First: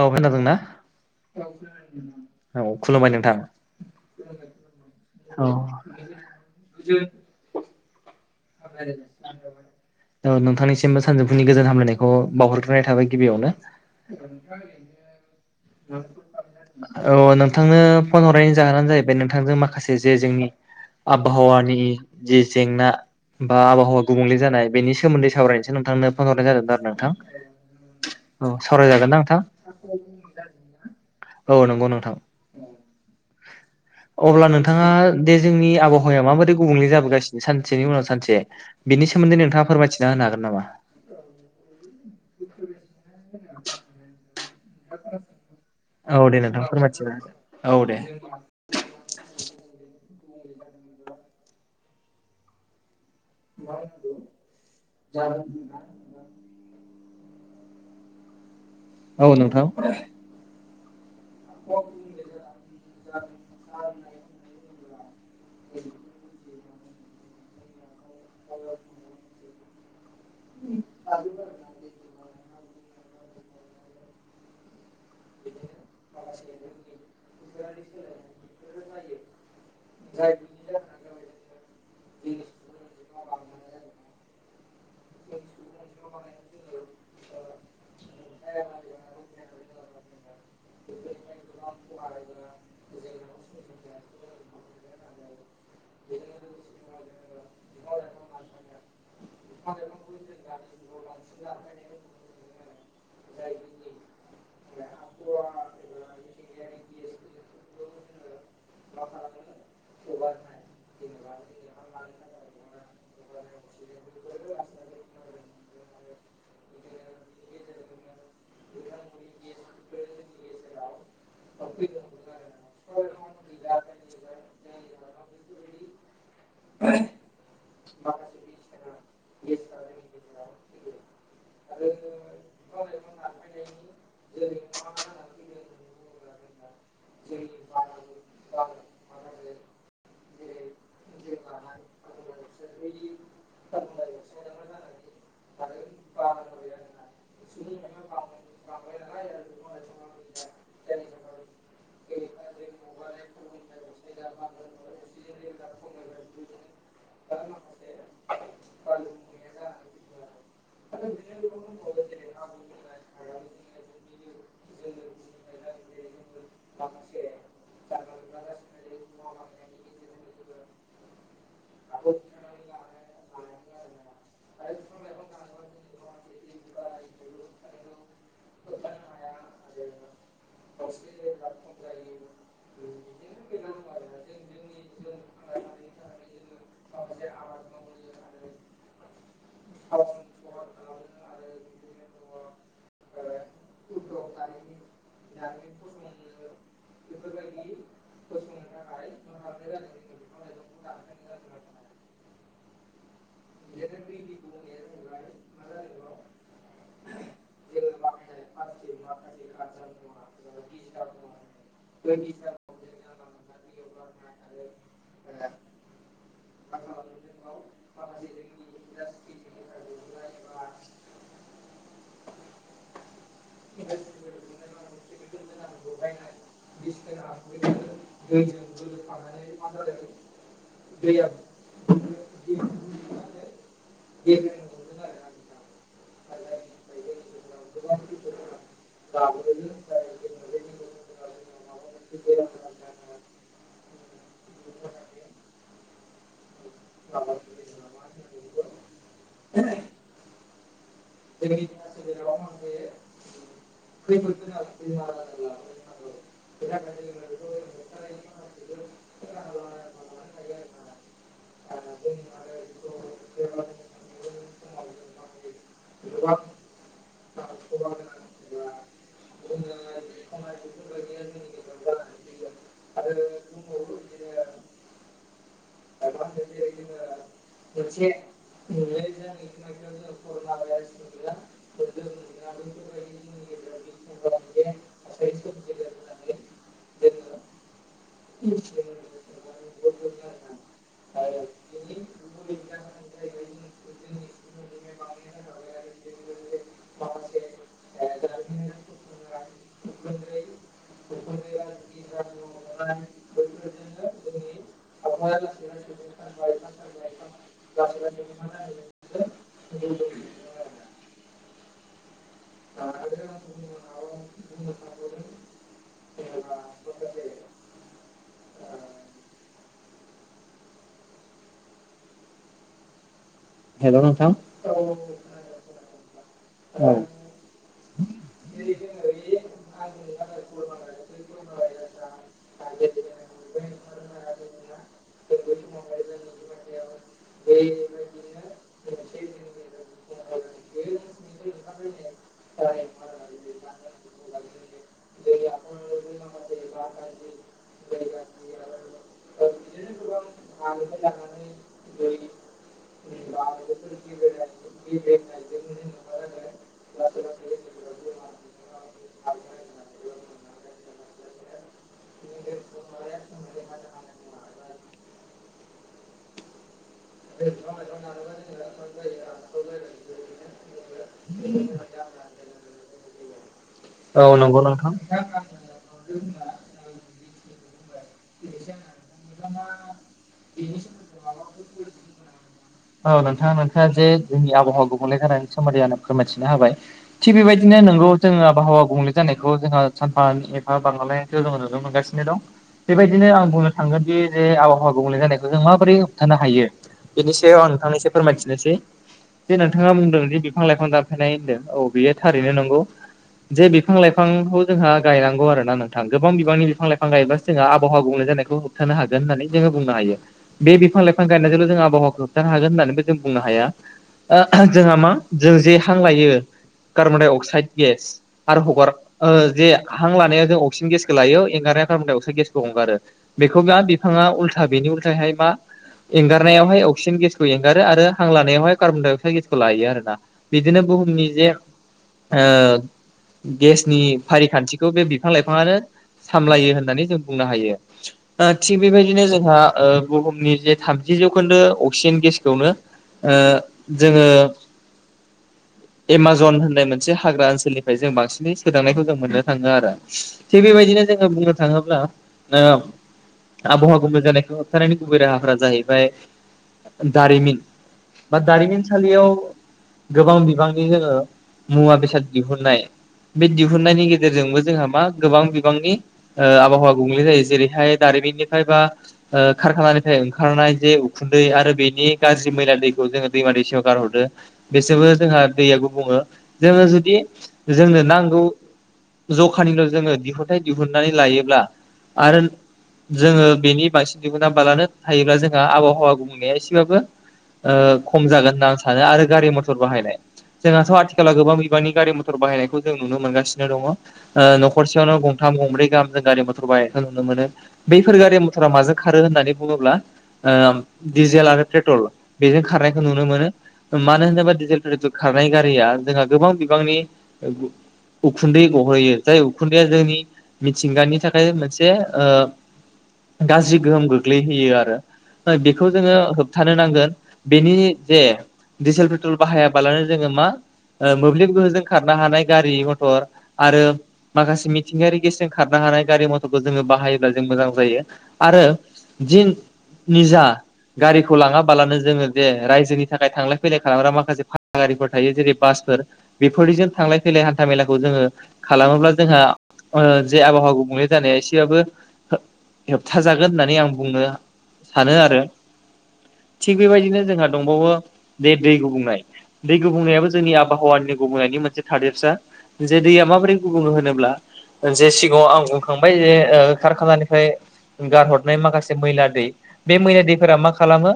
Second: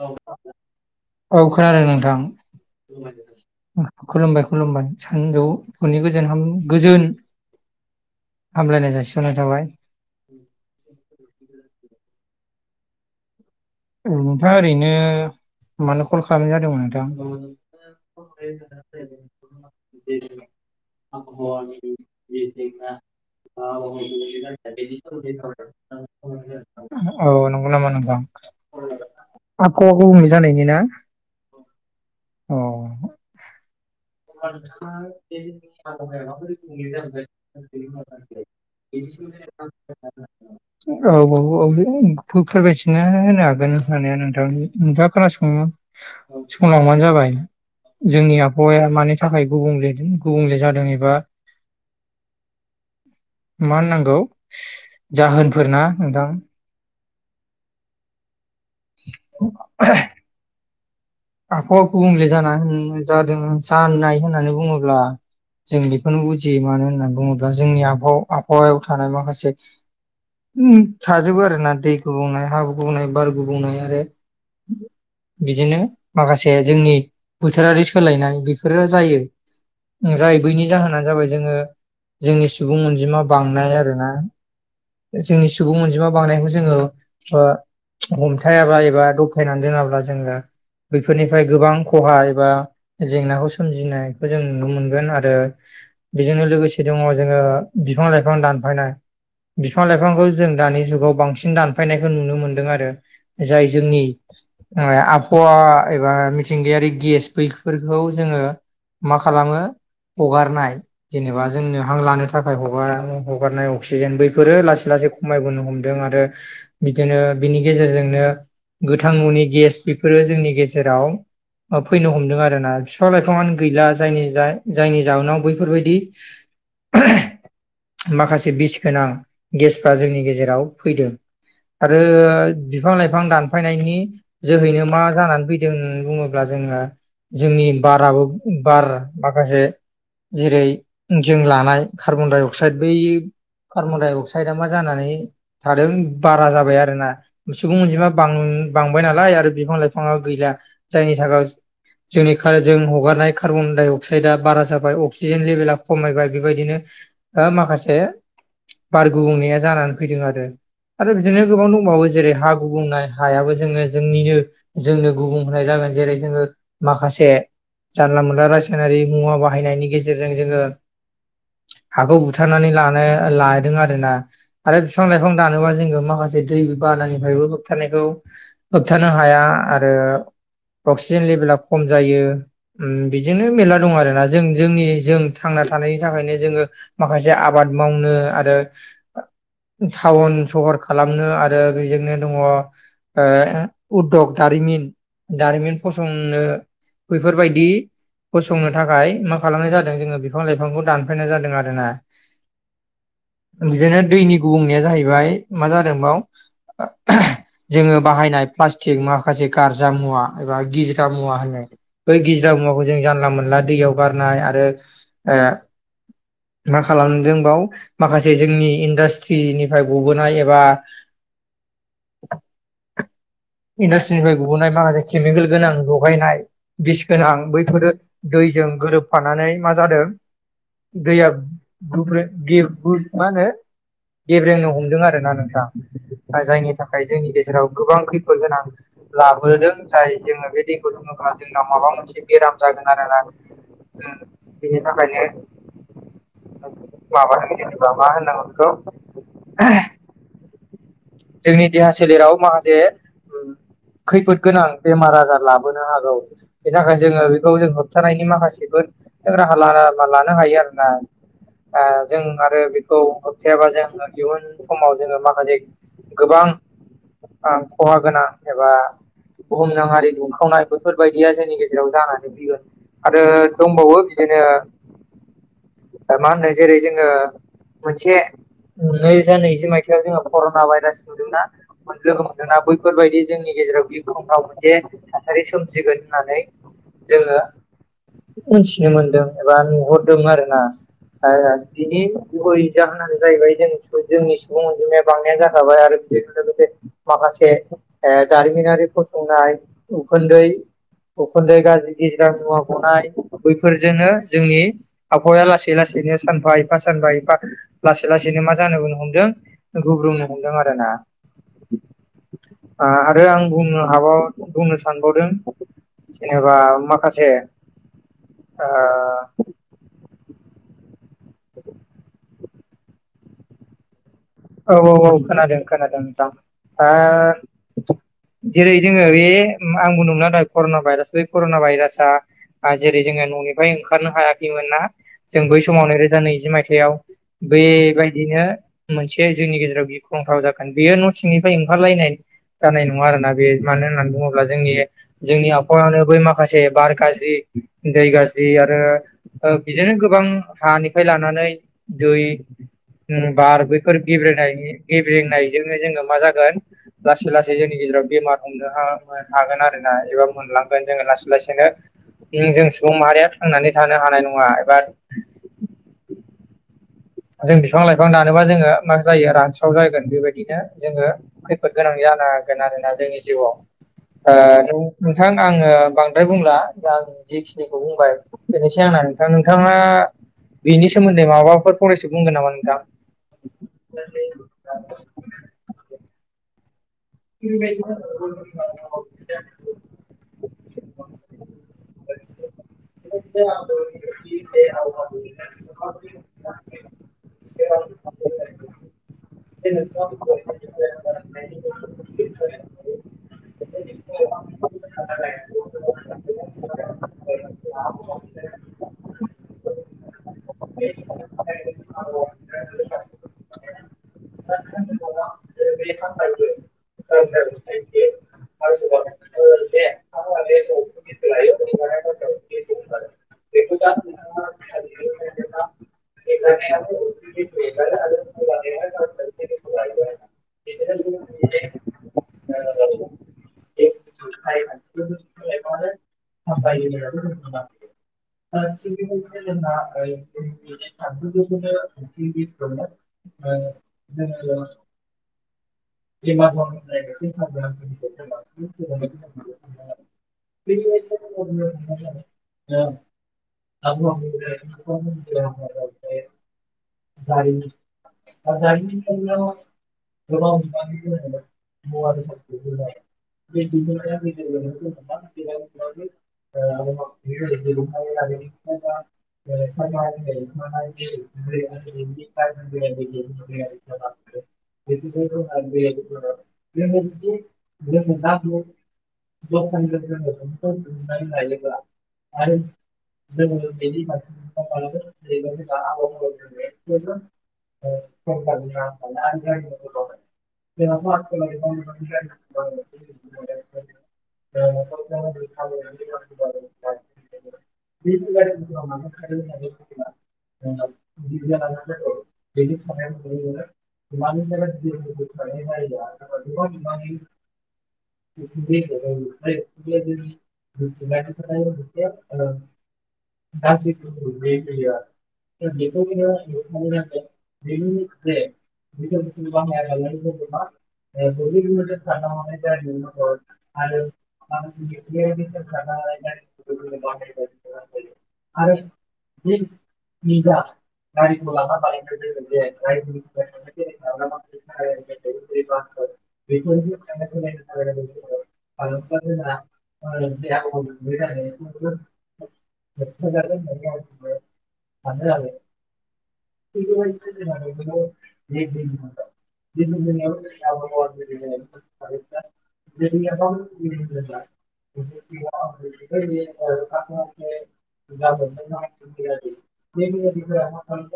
औ खोनादोंना। औ खोनादों नोंथां। औ खुलुमबाय नोंथां खुलुमबाय खुलुमबाय औ सानजौफुनि गोजोन गोजोन हामलायनाय जासिहरनाय थाबाय औ नोंथांनिसिमबो सानजौफुनि गोजोन हामलायनायखौ खौ बावहरग्रोनाय थाबाय गिबियावनो उम नोंथाङा ओरैनो। मानो कल खालामनाय जादोंमोन नोंथां औ नोंथांनो फन हरनायनि जाहोनानो जाहैबाय नोंथांजों माखासे जे जोंनि। आबहावानि जे जेंना बा आबहावा गुबुंले जानाय बेनि सोमोन्दै सावरायनोसो नोंथांनो फन हरनाय जादोंमोन आरो नोंथां औ नंगौ नामा नोंथां। औ सावरायजागोन ना नोंथां आबहावा गुबुंले जानायनि ना औ नंगौ नोंथां अ। [inaudible] अब्ला नोंथाङा दे जोंनि [unintelligible] आबहावाया हबाया माबोरै ग गुबुंले जोन जाबोगासिनो सानसेनि उनाव सानसे बिनि सोमोन्दै नोंथाङा फोरमायथिना होनो हागोन नामा औ औ औ बे फोरमायथिना होनो हागोन होननानै नोंथां नोंथाङा खोनासङो औ दे नोंथां संलांबानो फोरमायथिना होदो जाबाय औ दे जोंनि आबहावाया मानि थाखाय गुबुंले गुबुंले जादों एबा मा ओननांगौ जाहोनफोरना नोंथां औ नोंथां आहावा गुबुंले जा होन जादों जानाय होननानै बुङोब्ला जों बेखौनो बुजियो मानो होननानै बुङोब्ला जोंनि आबहाव आबहावायाव थानाय माखासे उ थाजो बो आरोना दैखौ दैगबुंनाय हाबु गुबुंनाय बार गुबुंनाय आरो बिदिनो माखासे जोंनि बोथोरारि सोलायनाय बेफोरो जायो। जाय बैनि जाहोनानो जाबाय जोङो जोंनि सुबुं अनजिमा बांनाय आरोना जोंनि सुबुं अनजिमा बांनायखौ जोङो हमथायाब्ला एबा दबथायनानै दोनङाब्ला जोङो। बेफोरनिफ्राय गोबां खहा एबा जेंनाखौ सोमजिनायखौ जों नुनो मोनगोन आरो। बेजोंनो लोगोसे दङ जोङो बिफां लाइफां दानफायनाय बिफां लाइफांखौ जों दानि जुगाव बांसिन दानफायनायखौ नुनो मोनदों आरो जाय जोंनि या आबहावा। एबा मिथिंगायारि गेस बैफोरखौ जोङो मा खालामो हगारनाय जेनेबा जोंनो हां लानो थाखाय हगार हगारनाय अक्सिजेन बैफोरो लासै लास सै खमायबोनो हमदों आरो बिदिनो बिनि गेजेरजोंनो गोथां न'नि गेस बेफोरो जोंनि गेजेराव फैनो हमदों आरोना बिफां लाइफाङानो गैला जायनि जाउनाव बैफोरबायदि [inaudible] माखासे बिस गोनां गेसफ्रा जोंनि गेजेराव फैदों। आरो बिफां लाइफां दानफायनायनि जोहैनो मा जानानै फै जों बुङोब्ला जोङो जोंनि बाराबो बार माखासे जेरै जों लानाय कार्बन डाइ अक्साइड बै कार्बनडाइ अक्साइद मा जानानै थादों बारा जाबाय आरो ना सुबुं अनजिमा बां बांबाय नालाय आरो बिफां लाइफाङा गैला जायनि थाखाय जोंनि जों हगारनाय कार्बन डाइ अक्साइदआ बारा जाबाय अक्सिजेन लेभेला खमायबाय बेबायदिनो ओ माखासे बार गुबुंनाया जानानै फैदों आरो। आरो बिदिनो गोबां दंबावो जेरै हा गुबुंनाय हायाबो जोङो जोंनिनो जोंनो गुबुं होनाय जागोन जेरै जोङो माखासे जानला मोनला रासायनारि मुवा बाहायनायनि गेजेरजों जोङो। हाखौ बुथारनानै लानो लादों आरो ना आरो बिफां लाइफां दानोबा जोङो माखासे दैबा बानानिफाय होबथानायखौ होबथानो हाया आरो अक्सिजेन लेभेला खम जायो बिदिनो मेरला दं आरोना जों जोंनि जों थांनाय थानायनि थाखायनो जोङो माखासे आबाद मावनो आरो टाउन सहर खालामनो आरो बेजोंनो दङ ओ उद्दग दारिमिन दारिमिन फसंनो बेैफोरबायदि फसंनो थाखाय मा खालामनाय जादों जोङो बिफां लाइफांखौ दानफायनाय जादों आरोना। बिदिनो दैनि गुबुंनाया जाहैबाय मा जादोंबाव जोङो बाहायनाय प्लास्टिक माख माखासे गारजा मुवा एबा गिजिरा मुवा होनो बै गिजिरा मुवाखौ जों जानला मोनला दैयाव गारना आरो मा खालामदोंबाव माखासे जोंनि इन्डास्ट्रिनिफ्राय गबोनाय एबा इन्डास्ट्र फ्राय गुबनाय माखसे केमिकेल गोनां लगायनाय बिस गोनां बैफोर दैजों गोरोब फानानै मा जादों दैया गे ब्रु मा होनो गेब्रेंनो हमदों आरोना नोंथाङा जायनि थाखाय जोंनि गेजेराव गोबां खैफोद गोनां। लाबोदों जाय जोङो बे दैखौ लोङोब्ला जोंनाव माबा मोनसे बेराम जागोन आरोना। बिनि थाखायनो। माबा होनगिरिबा मा होननांगौखौ बिखौ। जोंनि देहा सोलेराव माखासे। खैफोद गोनां बेमार आजार लाबोनो हागौ बेनि थाखाय जोङो बेखौ जों होबथानायनि माखासेबो। राहा लामा लानो हायो आरोना। जों आरो बेखौ होबथाबा जों इयुन समाव जोङो माखासे गोबां खहा गोनां एबा बुहुमनाङारि दुंखावनाय बेफोरबायदिया जोंनि गेजेराव जानानै फैगोन। आरो दंबावो बिदिनो। [inaudible] मा होनो जेरै जोङो मोनसे। नैरोजा नैजि मायथाइयाव जोङो कर'ना भाइरास नुदोंना लोगो मोनदोंना बैफोरबायदि जोंनि गेजेराव बि फनाव मोनसे थासारि सोमजिगोन होननानै जोङो मोनथिनो मोनदों एबा नुहरदों आरो ना। ओ बिनि गुबै जाहोनानो जाहैबाय जों जोंनि सुबुं अनजिमाया बांनायानो जाखाबाय आरो। लोगोसे माखासे दारिमिनारि फसंनाय उखुन्दै। उखन्दै गाज्रि गिजिरा मुवा गनाय बैफोरजोंनो जोंनि आफबहावाया लासै लासैनो सानफा एफा सानफा एफा लासै लासैनो मा जानो होन हमदों गुब्रुंनो हमदों आरो ना। ओ आरो आं बुंनो हाब बुंनो सानबावदों। जेनेबा माखासे ओ। [inaudible] हेल' नोंथां औ औ औ खोनादों खोनादों दा औ ओ। जेरै जोङो बे आंबो न मोनला दा कर'ना भाइरास बे कर'ना भाइरासआ जेरै जोङो न'निफ्राय ओंखारनो हायाखैमोन ना जों बै समाव नैरोजा नैजि मायथाइयाव बेबायदि बेदिनो मोनसे जोंनि गेजेराव गिख्रंथाव जागोन बेयो न' सिंनिफ्राय ओंखारलायनाय। जानाय नङा आरोना बे मानो होननानै बुङोब्ला जोंनि जोंनि आबहावायानो बै माखासे बार गाज्रि दै गाज्रि आरो बिदिनो गोबां हानिफ्राय लानानै दै। बारबो। बेफोर गेब्रेनायनि गेब्रेनायजोंनो जोङो मा जागोन लासै लासै जोंनि गेजेराव बेमार हमनो हाग। ओ हागोन आरोना एबा मोनलांगोन जोङो लासै लासैनो। जों सुबुं माहारिया थांनानै थानो हानाय नङा एबा [inaudible] जों बिफां लाइफां दानोबा जोङो मा जायो रानस्राव जागोन बेबायदिनो जोङो खैफोद गोनां जानो आरोना जोंनि जिउआव औ नंगौ नोंथां आङो बां ओमफ्राय बुंला आं जेखिनिखौ बुंबाय बेनोसै आंना नोंथां नोंथाङा बेनि सोमोन्दै माबाफोर फरायसो बुंगोन नामा नों औ नोंथां नोंथाङा जे जोंनि आबहाव गुबुंले जानायनि सोमोन्दै आंनो फोरमायथिना होबाय थिग बेबायदिनो नोंगौ जोङो आबहावा गुबंले जानायखौ जोङो सानफा एफा बांलांनायखौ जोङो नुनो मोनगासिनो दं बेबायदिनो आं बुंनो थांगोनदि जे आबहावा गुबुंले जानायखौ जों माबोरै होबथानो हायो बेनिसै आं नोंथांनिससे फोरमायथिनोसै जे नोंथाङा बुंदों जे बिफां लाइफां जाफेनाय होनदों औ बेयो थारैनो नंगौ जे बिफां लाइफांखौ जोंहा गायनांगौ आरो ना नोंथां गोबां बिफांनि बिफां लाइफां गायबासो जोंहा आबहाववा होबथानो हागोन होननानै जोङो बुंनो हायो बे बिफां लाइफां गायनायजोंनो जोङो आबहावाखौ होन होननानैबो जों बुंनो हाया जोंहा मा जों जे हां लायो कार्बन डाइ अक्साइद गेस आरो हगार जे हां लानाया जों बांसिन गेसखौ लायो एंगारनाया कार्वनडाइ अक्साइड गेसखौ हंगारो बेखौ दा बिफाङा उल्था बेनि उल्थायहाय मा एंगारनायावहाय अक्सिजेन गेसखौ एंगारो आरो हां लानायावहाय कार्बन डाइअक्साइद गेसखौ लायो आरोना बिदिनो बुहुमनि जे औ गेसनि फारिखान्थिखौ बे बिफां लाइफाङानो सामलायो होननानै जों बुंनो हायो थिग बेबायदिनो जोंहा बुहुमनि जे थामजि जौखोन्दो सिन गेसखौनो ओ जोङो [inaudible] एमाजन होननाय मोनसे हाग्रा ओनसोलनिफ्राय जों बांसिनै सोदांनायखौ जों मोननो थाङो आरो थि बे बेबायदिनो जोङो बुंनो थाङोब्ला आबहावा गुबुंले जानायखौ होबथानायनि गुबै राहाफोरा जाहैबाय दारिमिन बा दारिमिनसालियाव गोबां बिबां मुवा बेसाद दिहुननाय बे दिहुुननायनि गेजेरजोंबो जोंहा मा गोबां बिबांनि आबहावा गुबुंलै जायो जेरैहाय दारि बिनिफ्राय बा ओ खारखानानिफ्राय ओंखारनाय जे उखुन्दै आरो बिनि बिनि गाज्रि मैला दैखौ जोङो दैमा दैसेयाव गारहरदो बिसोरबो जोंहा दैआ गुबुंङो जोङो जुदि जोंनो नांगौ जखानिल' जोङो दिहुनथाइ दिहुननानै लायोब्ला आरो जोङो बेनि बांसिन दिहुना बालानो थायोब्ला जोंहा आबहावा गुबुंनाया एसेबाबो खम जागोन होनना आं सानो आरो गारि मथर बाहायनाय जोंहाथ' आथिखालाव गोबां बिबांनि गारि मथर बाहायनायखौ जों नुनो मोनगासिनो दङ न'खरसेयावनो थाम गंब्रै गाहाम जों गारि मथर बायनायखौ नुनो मोनो बैफोर गारि मथरा माजों खारो होननानै बुङोब्ला डिजेल आरो पेट्रल बेजों खारनायखौ नुनो मोनो मानो होनोबा डिजेल पेट्रल खार थानाय गारिया जोंहा गोबां बिबांनि उखुन्दै गहोयो जाय उखुन्दैया जोंनि मिथिंगानि थाखाय मोनसे गाज्रि गोहोम गोग्लैहोयो आरो बेखौ जोङो होबथानो नांगोन बेनि जे डिजेल पेट्रल बाहायाबालानो जों जा मोब्लिब गोहोजों खारनो हानाय गारि मथर आरो माखासे मिथिंगायारि गेसजों खारनो हानाय थानाय गारि मथरखौ जोङो बाहायोब्ला जों मोजां जायो आरो जि निजा गारिखौ लाङाबालानो जोङो जे रायजोनि थाखाय थांलाय फैलाय खालामग्रा माखासे फाहागारिफोर थायो जेरै बासफोर बेफोरनिजों थांलाय फैलाय हान्था मेलाखौ जोङो खालामोब्ला जोंहा जे आबहावाखौ गुबुंले जानाया एसेबाबो होबथाजागोन होननानै आं बुंनो सानो आरो थिग बेबायदिनो जोंहा दंबावो बे दै गुबुंनाय दै दै गुबुंनायाबो जोंनि आबहावानि गुबुंनायनि मोनसे थादेरसा जे दैया माबोरै गुबुङो होनोब्ला जे सिगाङाव आं बुंखांबाय जे कारखानानिफ्राय गारहरनाय माखासे मैला दै बे मैला दैफोरा माखासे खालामो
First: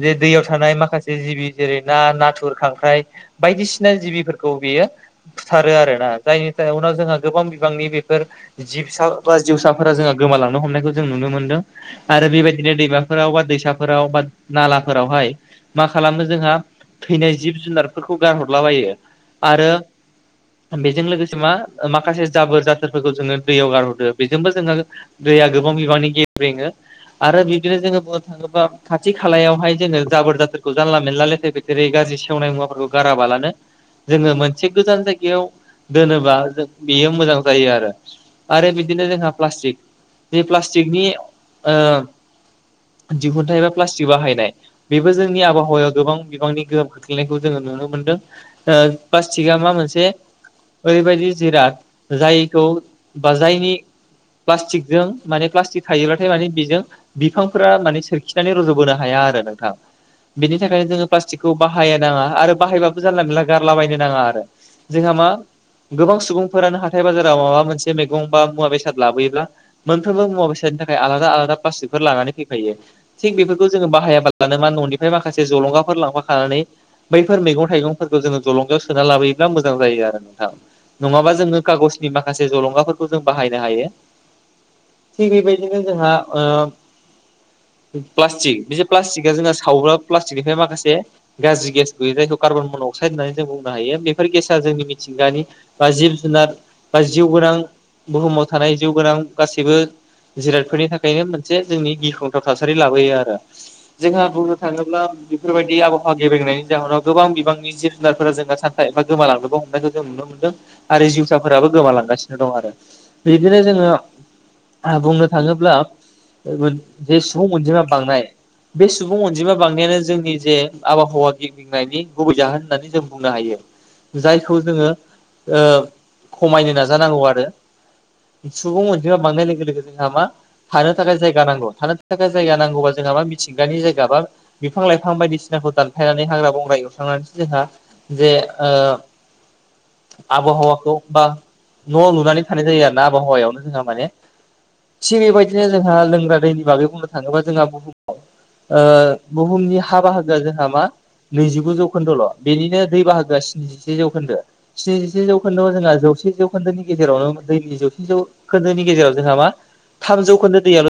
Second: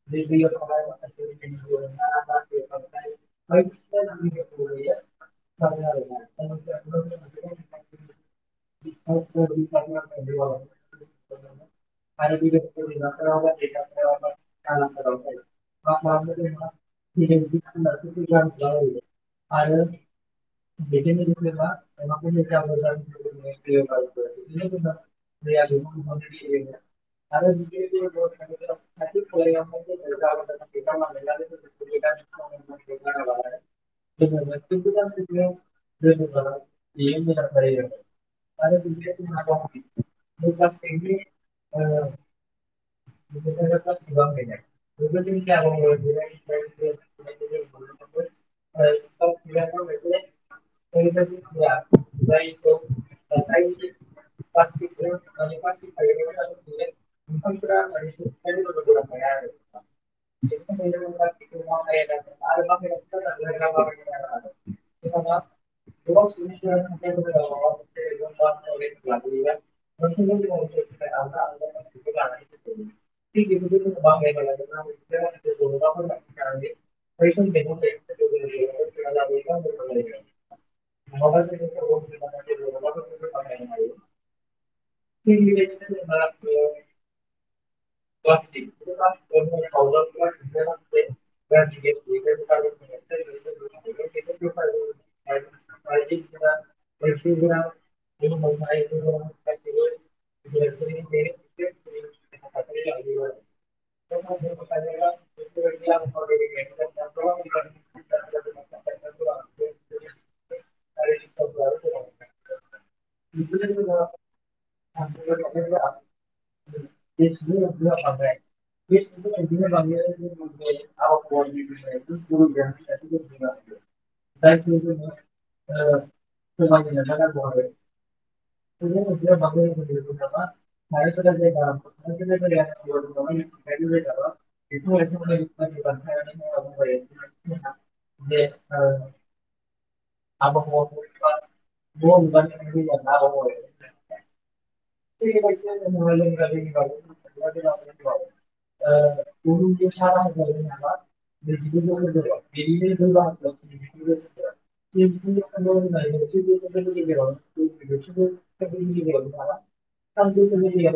जे दैयाव थानाय माखासे जिबि जेरै ना नाथुर खांख्राइ बायदिसिना जिबिफोरखौ बियो बुथारो आरोना जायनि उनाव जोंहा गोबां बिबांनि बेफोर जि बा जिउसाफोरा जोंहा गोमालांनो हमनायखौ जों नुनो मोनदों आरो बेबायदिनो दै दैसाफोराव बा नालाफोरावहाय थैनाय जिब जुनारफोरखौ गारहरलाबायो आरो बेजों लोगोसे मा माखासे जाबोर जाथोरफोरखौ जोङो दैयाव गारहरदो बेजोंबो जोङो दै गोबां बिबांनि गेबेङो आरो बिब्दिनो जोङो बुंनो थाङोबा खाथि खालायावहाय जोङो जाबोर जाथोरखौ जानला मोनानला लेथेर फेथेरै गाज्रि सेवनाय मुवाफोरखौ गाराबालानो जोङो मोनसे गोजान जायगायाव दोनोबा जों बेयो मोजां जायो आरो । आरो बिदिनो जोंहा प्लास्टिक बे प्लास्टिकनि ओ दिहुनथाइ एबा प्लास्टिक बाहायनाय बेबो जोंनि आबहावायाव गोबां बिबांनि गोहोम खख्लैनाय जोङो नु मोनदों ओ ल्पासथिगा मा मोनसे ओरैबायदि जिराद जायखौ बा जायनि प्लास्टिकजों माने प्लास्टिक थायोब्लाथाय माने बेजों बिफांफोरा माने सोरखि नानै रज'बोनो हाया आरो नोंथां बेनि थाखायनो जोङो प्लाष्टिकखौ बाहाया गा आरो बाहायबाबो जानला मोनला गारलाबायायनो नाङा आरो जोंहा मा गोबां सुबुंफोरानो हाथाय बाजाराव माबा मोनसे मैगं बा मुवा बेसाद लाबोयोब्ला मोनफ्रोमबो मुवा बेसाद नि थाखाय आलादा आलादा प्लास्टिकफोर लानानै फैखायो थिग बेफोरखौ जोङो बाहायाबालानो मा न'निफ्राय माखासे जलंगाफोर लांफााखानानै बैफोर मैगं-थाइगंफोरखौ जोङो जलंगायाव सोना लाबोयोब्ला मोजां जायो आरो नोंथाङा नङाबा जोङो कागज नि माखासे जलंगाफोरखौ जों बाहायनो हायो। थिग बेबायदिनो जोंहा ओ प्लास्टिक बे प्लास्टिकआ जोंना सावोबा प्लास्टिकनिफ्राय माखासे गाज्रि गेस गैयो जायखौ कार्बन अक्सायड होननानै जों बुंनो हायो बेफोर गेसा जोंनि मिथिंगानि बा जिब जुनार बा जिउ गोनां बुहुमाव थानाय जिउ गोनां गासैबो जिरादफोरनि थाखायनो मोनसे जोंनि गिख्रंथाव था सारि लाबोयो आरो जोंहा बुंनो थाङोब्ला बेफोरबायदि आबहावा गेब्रेंनायनि जाहोनाव गोबां बिबां नि जुनारफोरा जोंहा सानथा एफा गोमालांनोबो हमनायखौ जों नुनो मोनदों आरो जिउसाफोराबो गोमालांगासिनो दङ। आरो बिदिनो जोङो बुंनो थाङोब्ला जे सुबुं अनजिमा बांनाय बे सुबुं अनजिमा बांनायानो जोंनि जे आबहावा गिदिंनायनि गुबै जाहोन होननानै जों बुंनो हायो। जायखौ जोङो ओ खमायनो नाजानांगौ आरो सुबुं अनजिमा बांनाय लोगो लोगो जोंहा मा थानो थाखाय जायगा नांगौ थानो थाखा जायगा नांगौबा जोंहाबा मिथिंगानि जायगा बा बिफां-लाइफां बायदिसिनाखौ दानफायनानै हाग्रा-बंग्रा एव स्रांनासो जोंहा जे आबहावाखौ बा न' लुनानै थानाय जायो आर ना आबहावायावनो जोंहा माने थिग बेबायदिनो जोंहा लोंग्रा दैनि बागै बुंनो थाङोबा जोंहा बुहुमाव ओ बुहुमनि हा बाहागोआ जोंहा मा नैजिगु जौखोन्दोल' बेनिनो दै बाहागोआ स्निजिसे जौखोन्दो स्निजिसे जौखोन्दोआव जोंहा जौ से जौखोन्दोनि गेजेरावनो दैनि जौसे जौ खोन्दोनि गेजेराव जोंहा मा थामजौ खोन्दो दैयाल'